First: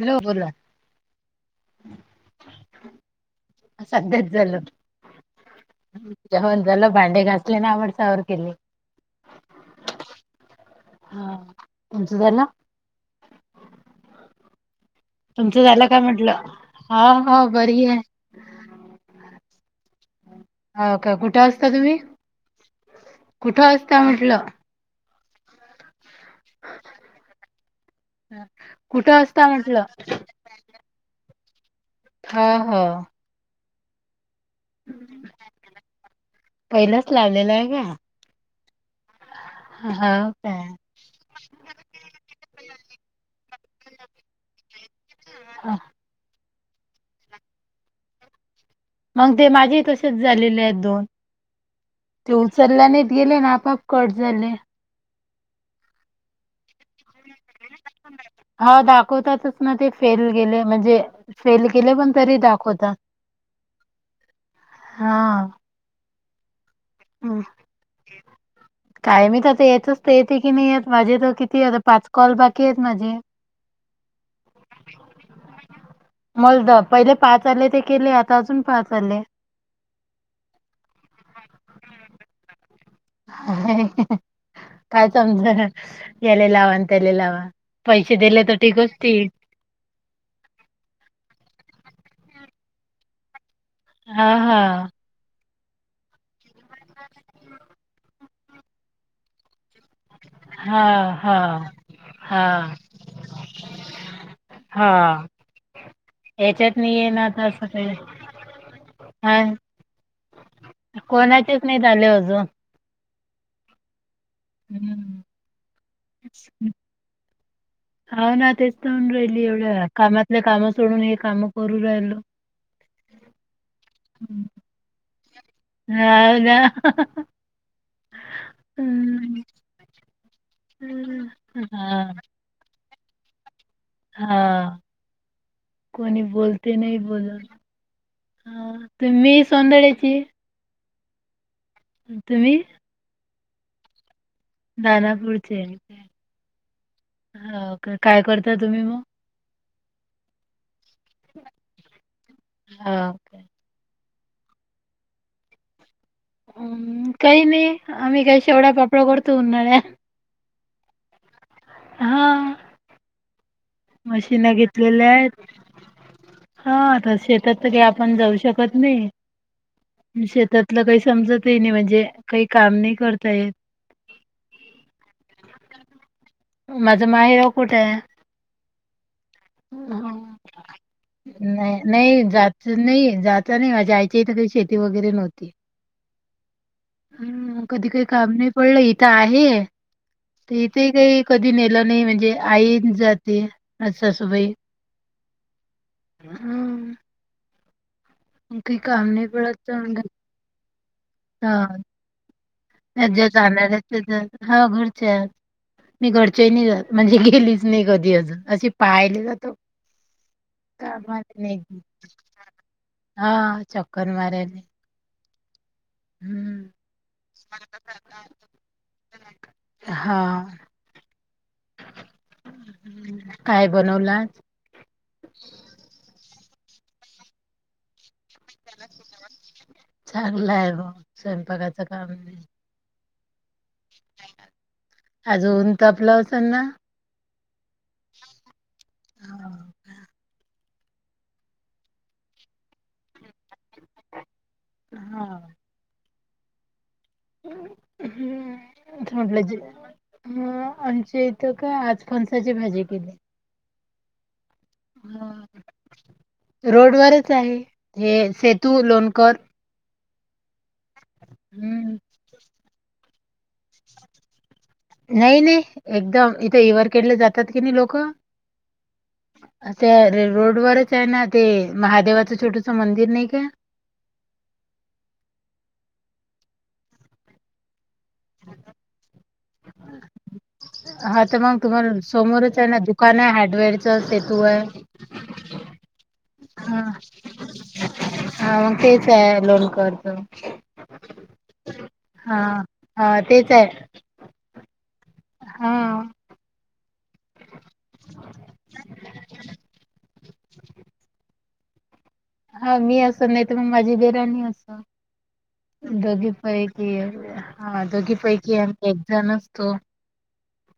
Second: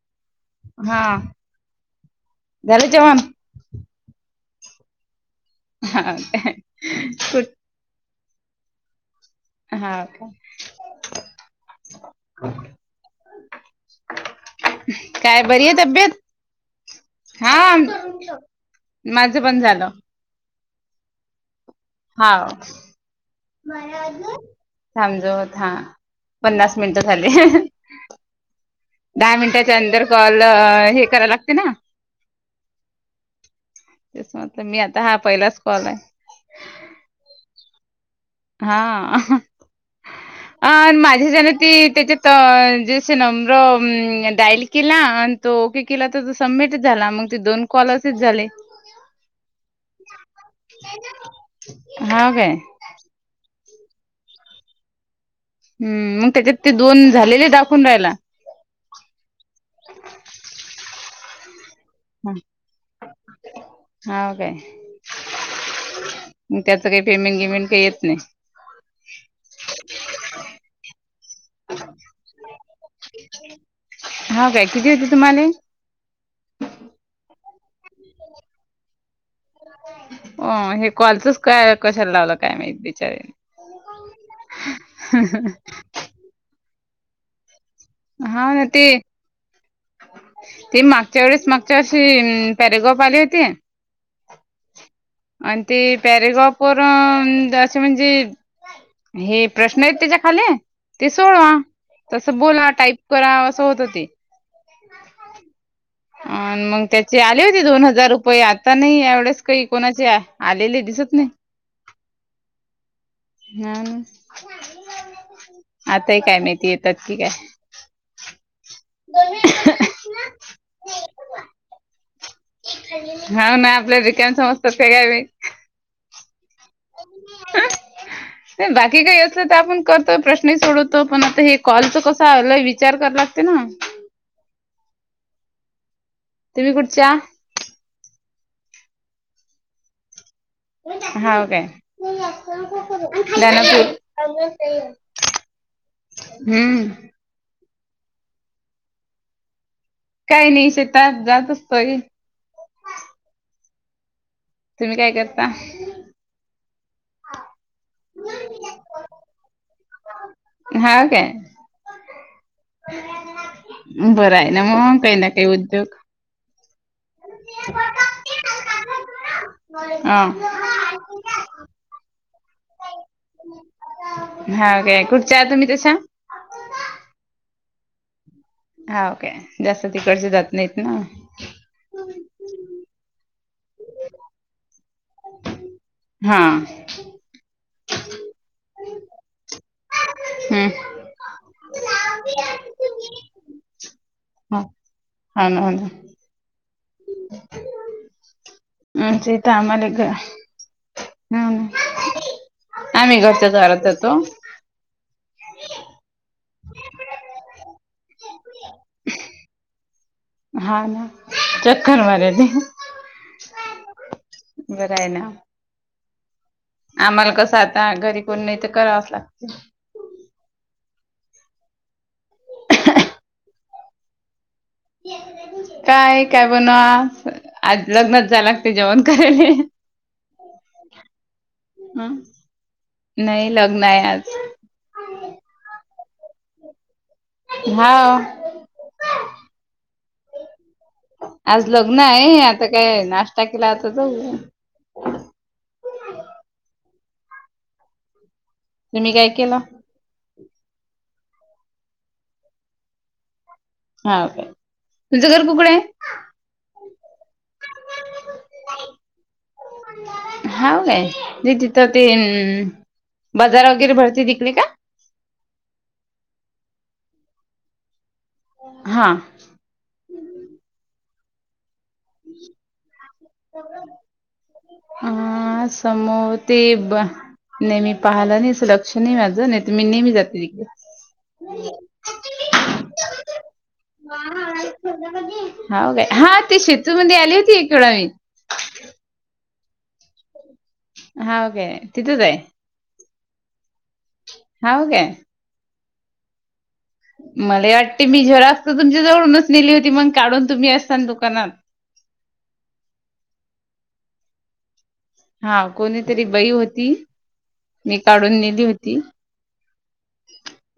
Hello बोला हा झालं जेवाणं सध्याच झाले हा जेवण झालो भांडे कुठ घासले ना आवरता आवर. केले हा का हा तुमचं झाला [unintelligible] काय बरी आहे झालं काय तब्येत म्हटलं हा हा बरी म आहे [unintelligible] माज पण झालं. हो का कुठ? हा कुठं असता म्हटलं? समजवत हा पन्नास मिनिट झाली हाह हाह. कुठं दहा असता मिनिटाच्या म्हटलं अंतर कॉल हे करायला लागते ना? हा हहो तेच म्हटलं मी आता हा पहिलाच कॉल आहे. पहिलंच लावलेलं आहे का हा हो काय अ माझ्याचंन ती त्याच्यात ज ना आम् डायल केलां आण तो ओके केला त सबमिट झाला मग ते दोन कॉल असेच झाले. मग ते माझे तसेच झालेले आहेत दोन, हा ते काय उचलल्याने गेले ना आपोआप कट झाले. हम्म, मग त्याच्यात ते दोन झालेले दाखून राहायला. हा दाखवतातच ते फेल गेले म्हणजेे फेल गले पण तरी दाखवता हाव काय हा. मग त्याचं काही पेमेंट हम गिमेंट काही येत नाही काय मी आता येतच ते येते की नाही येत माझे तर किती आहेता पाच कॉल बाकी आहेत माझे. हा काय किती होते तुम्हाला? मलदा पहिले पाच आले ते केले आता अजून पाच आले. हो हे कॉलचच काय कशाला लावलं काय माहित बिचारेने काय समजना यालेलावा त्याले लावा पैसे दिले हाव तर ना ठीक ते असतील ते मागच्या वेळेस मागच्या वर्षशी पॅरेगाफ आली होती. हा हा आणि ते पॅरेगॉप वर असे म्हणजे हे प्रश्न आहेत त्याच्या खाले हा ते हा सोडवा तस हा बोला टाईप करा असं होत ते हा. अ याच्यात मग नाही ये त्याचे ना आले आता होते असं दोन काही हजार रुपये, आता नाही हा एवढेच काही कोणाचे आलेले कोणाचेच नाही झाले अजून. हा ना हम्म. आता ह काय माहिती येतात कि काय? न राहिली एवढ्या कामातल्या काम सोडून हे काम करू राहिलो हाव ना, आपल्या रिकामे समस्ता काय ते? हाव ना. बाकी काही हम्म. असल तर आपण करतोय, प्रश्नही सोडवतो, पण आता हे कॉलच हा कस आ विच विचार कर लागते ना. हा कोणी तुम्ही बोलते, नाही कुठच्या? बोल हा तर मी सोंदड्याची, हाव काय [unintelligible] दनापूरचे आम्ही. हम्म. हाव का? काय करता तुम्ही म. काही नाही शेत जात असतोय. हो काय तुम्ही काय करता? हम्म काही नाही आम्ही काही शेवढा पापडा कडतो उन्हाळ्या हा काय? हा बरं आहे मशीन ना मग घेतलेल्या काही ना आहेत काही उद्योग. हा. शेतात तर काही आपण जाऊ शकत नाही. हा. शेतातलं काही समजतही नाही म्हणजे काही काम नाही करता येत. हा काय कुठच्या आ तुम्ही तशा? कुठेय. हाव काय जास्त तिकडचे जात नाहीत ना. नाही नाही जात नाही जात नाही माझ्या आईच्या इथ काही शेती वगैरे नव्हती. हां. हं, कधी काही काम नाही पडलं इथं आहे. हम्म इथे काही कधी नेलं नाही, म्हणजे आईन जाते, माझ्या सासूबाई. हा ना, हो ना. हं, काही काम नाही आमच्या इथं पडत आम्हाला घ चणग हा ना हा आम्ही ज्या घरच्या जाणार दारात जातो त्या, हाव घरच्या. मी घरचे नाही जात, म्हणजे गेलीच नाही कधी अजून. अशी पायला जातो. हा ना. कामाला नाही चक्कर मराले. चकर माराले. आम्हाला कसं आता घरी कोण नाही त, करावच लागते. हा काय बनवला? काय काय बनवा आज लग्नात लागते जेवण करायले. चागला आहे म स्वयंपाकाचं काम हं नाही. नाही लग्नये आज. लवचलना. हाव. आज लग्न आहे. आता काय नाश्ता केला. आता जाऊ. हम्म. तुम्ही काय केला? ह आमच्या इथं काय? आज फणसाची भाजी केली. हा काय? तुमच घर कुकडये? रोड वरच आहे, हे सेतू लोनकर. हाव काय? ते तिथं ते अम बाजार वगैरे भरती तिकडे का? नाही नाही एकदम इथे इव्हर केेडले जातात, की नाही लोकं. हा. रोड वरच आहे ना ते महादेवाचं छोटस मंदिर नाही का? अं, समोर ते बा नेहमी पाहिलं नाही अस, लक्ष नाही माझं नाही मी नेहमी जाते. तिकडे हा तर म तुम्हाला समोरचे ना दुकानय हार्डवेअर हाव काय? ते हा शेतूमध्ये आली होती एक वेळा मी हा मग तेच आहे लोन करतो. हा ओके, तिथेच आहे. हा तेच आहे. हाव काय? हा मला वाटते मी झेरॉक्स तुमच्या जवळूनच नेली होती मग काढून तुम्ही असता दुकानात. हा मी असेल नाही तर मग माझी देराणी हा अस- कोणीतरी दोघी बाई होती पैकी हा मी दोघी काढून पैकी आम्ही एक जण असतो.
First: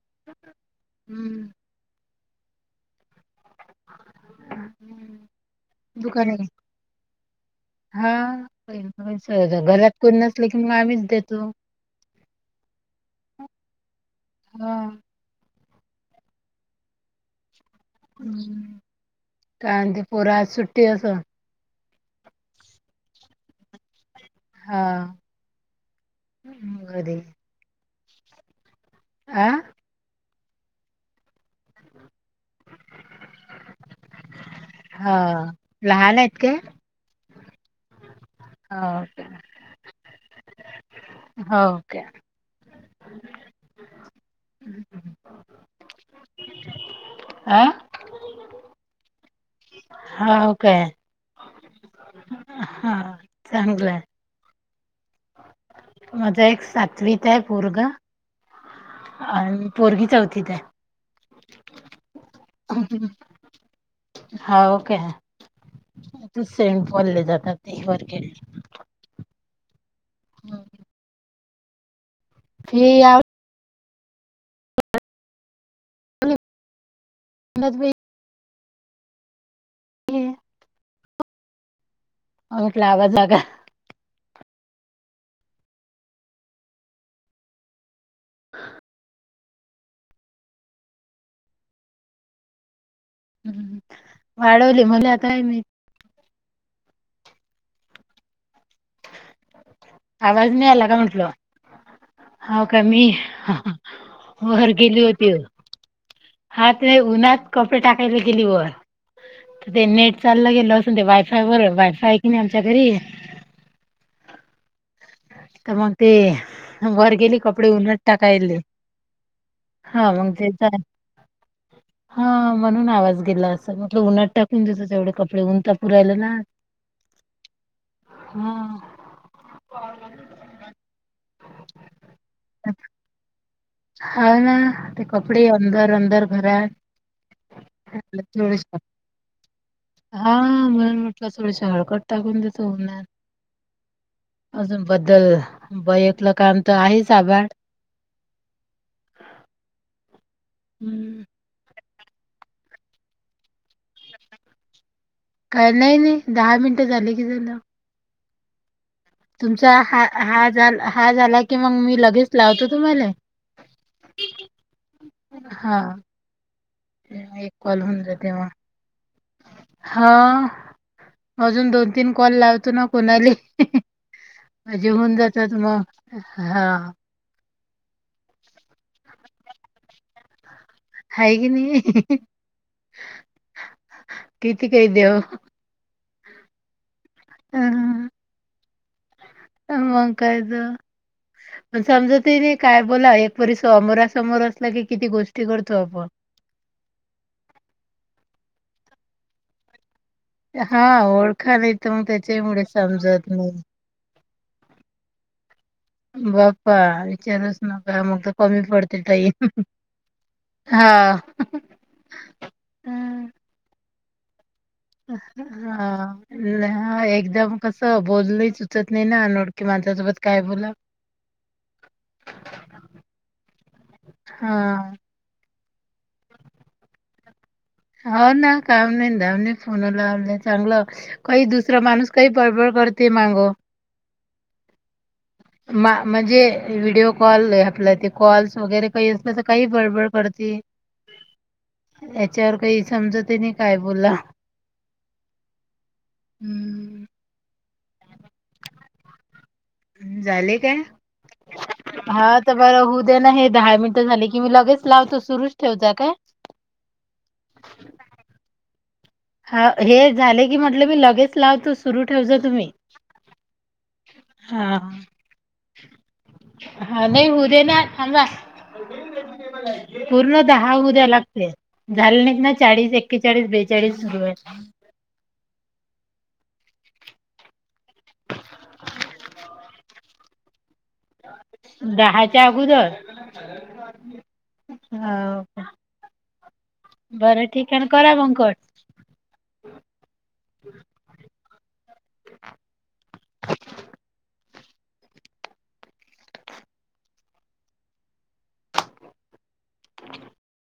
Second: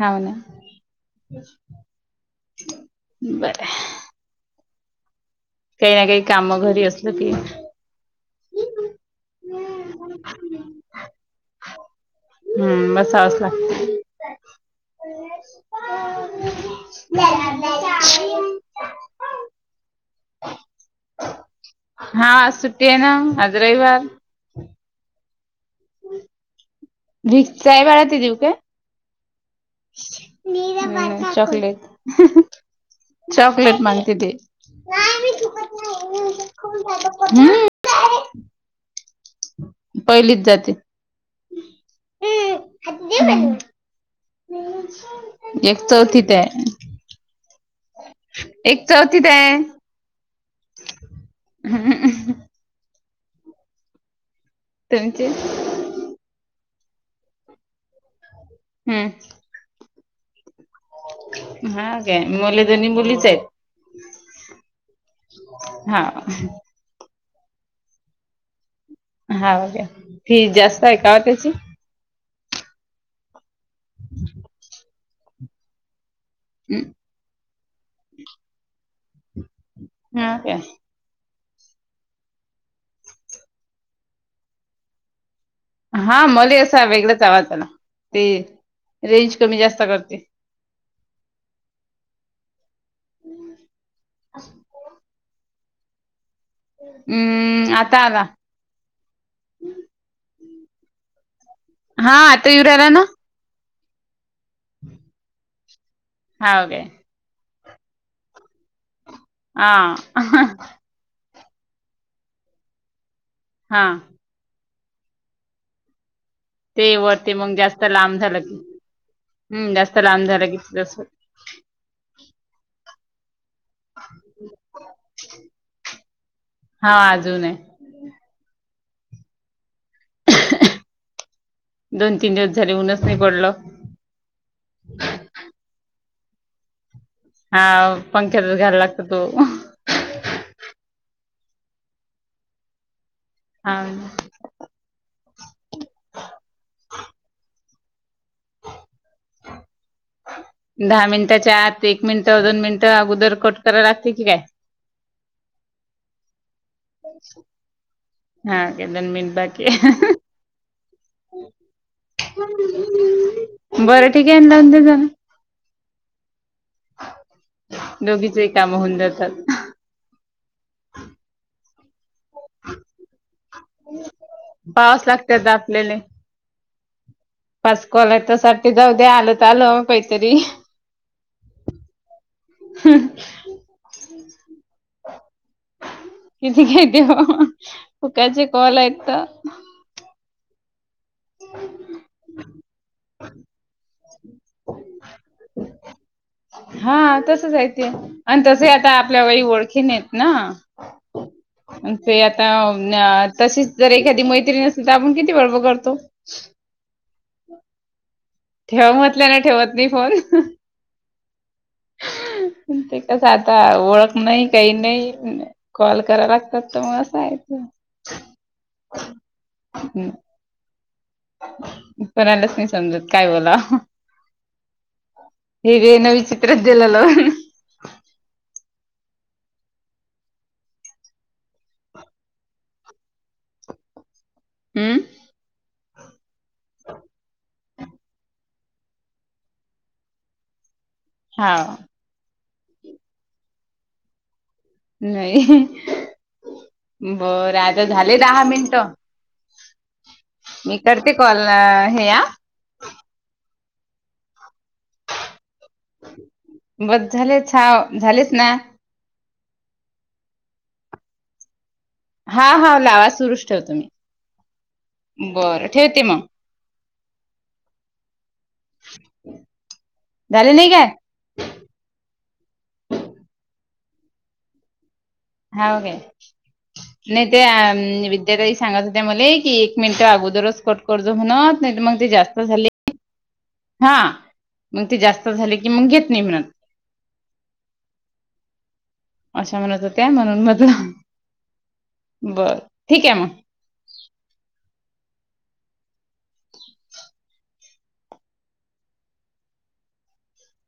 हाऊ ना हम्म बरय. काही ना काही दुकाने, काम घरी असलं की हा. घरात कोण नसले की मग आम्हीच देतो. हा [inaudible] काय म्हणते? हा आज सुट्टीये ना, आज रविवार. हा घरी [unintelligible] आ.. चॉकलेट ह चॉकलेट, चॉकलेट मागती ती.. हा नाही मी लहान आहेत काय थूकत नाही. हो [unintelligible] का पहिलीत जाते. हो काय. एक चौथीत हे. आ एक चौथत हे. होऊ काय हा चांगलंय. तुमची? माझ एक सातवीत हे पोरग हम्म अ पोरगी चौथीत आहे. हा काय मुले दोन्ही मुलीच आहेत. होऊ काय? हा [unintelligible] हाका फीज जास्त आहे का व त्याची? फी आ हम्. हम आवाज होऊ काय. लागत जाग हा मले असा, वेगळाच आवाज आला ते रेंज. कमी जास्त करते. हम् वाढवली मले आता नाही. हम्म आता आला. आवाज नाही आला का म्हंटल. आता येऊ हा राहिला ना कमी. वर गेली होती, हाव हा काय ते उन्हात. कपडे टाकायला गेली, वर ते हा नेट चालल गेल असते ते बरं वायफाय आहे, की नाही आमच्या घरी. हा. तर मग ते ते वर वरती गेली, मग कपडे जास्त उन्हात लांब झालं की टाकायले. हम्म जास्त हा लांब मग झालं की तेचा तस हा म्हणून आवाज. म्हटल उन्हात टाकून देत, तेवढे कपडे उनता पुरायला ना. हा अजून आहे ह. दोन तीन दिवस झाले, उनच नि पडल. हा ना ते कपडे अंदर अंदर घरात. हा पंख्यातच घायला लागतो तो हा हा मग. थोड हळकट टाकून त्याच होऊणार. अजून बद्दल [unintelligible] काम तर आहे दहा हम्म. मिनिटाच्या आत, एक मिनिटं, दोन मिनिटं, अगोदर कट कराय लागते की काय? काय नाही नाही दहा मिनटं झाले की झालं. दन मिनट तुमचा हा बाकी हा झाला हा झाला की मग मी लगेच लावतो तुम्हाला. [unintelligible] बरं ठीक आहे लावून दे हा ते एक कॉल होऊन जा तेव्हा. दोघीचही काम होऊन जातात हा अजून दोन. तीन कॉल लावतो ना कोणाली. पावच जेवन लागतात जातात आपल्याले मग हा. पाच कॉल आहेत त्यासाठी, जाऊ दे्या आलंत आलं काहीतरी. हाय की नाही किती क देऊ. किती कायतीव अ, फकााचे कॉल आयत. मग कायतण समजा तने काय बोला. परी स समोरासमोर असला, की किती गोष्टी करतो आपण. हा, तसचय ते आणि तसे, आता आपल्या वई ओळखी नेत ना हा ओळखा नाही तर मग ते आता त्याच्यामुळे समजत नाही. तशीच जर, एखादी मैत्री नसल तर आपण किती वेळा [unintelligible] विचारच नका मग तर, कमी पडतील तई ठेवत नाही फोन हा. ते कस हं, आता ओळख नाही काही नाही कॉल करा लागतात तर मग हा असं आहे एकदम ते कसं बोललं, च उचत नाही निड कि माझ्यासोबत काय बोला कोणालाच नाही समजत काय बोला. हा. हग नवी चित्र देलल. हा, ना काम नाही धाम नई, फोन लावल, चांगलं काही दुसरा माणूस काही बबड करते मागो. ह [unintelligible] म म्हणजे व्हडिओ कॉल आपल्या ते कॉल्स वगैरे काही असलं, तर काही बडबड करते. हा. विचारवर काही समजते नाही काय बोला. नाही हम्म बरं, आता झाले दहा मिनट. झाले काय? अ, हे हा तर बरं होऊ दे ना हे. दहा मिनिटं झाली की मी लगेच लावतो सुरुच ठेवता काय. झाले, झालेच ना. हा, हे झाले की म्हटलं मी लगेच लावतो. सुर ठेव हा तुम्ही हा लावा सुरूच ठेवतो मी हा. बरं ठेवते मग हा, नाही होऊ दे ना थांबा. [unintelligible] पूर्ण झाले नाही दहा काय होऊ द्याय लागते, झाले नाहीत ना चाळीस एके चाळीस, बेचाळीस. चाळीस सुरू हाय. हे [unintelligible] नाही ते, विद्या ताई सांगत होत्या मले, की एक मिनिट अगोदरच कट. करतो म्हणत नाहीतर मग ते जास्त दहाच्या अगोदर झाले हा, मग ते जास्त झाले अ की मग घेत नाही म्हणत. बरं ठीक आहे ना करा मग कट. अशा म्हणत हो त्या म्हणून म्हणलं बर ठीक आहे मग. [unintelligible] [unintelligible]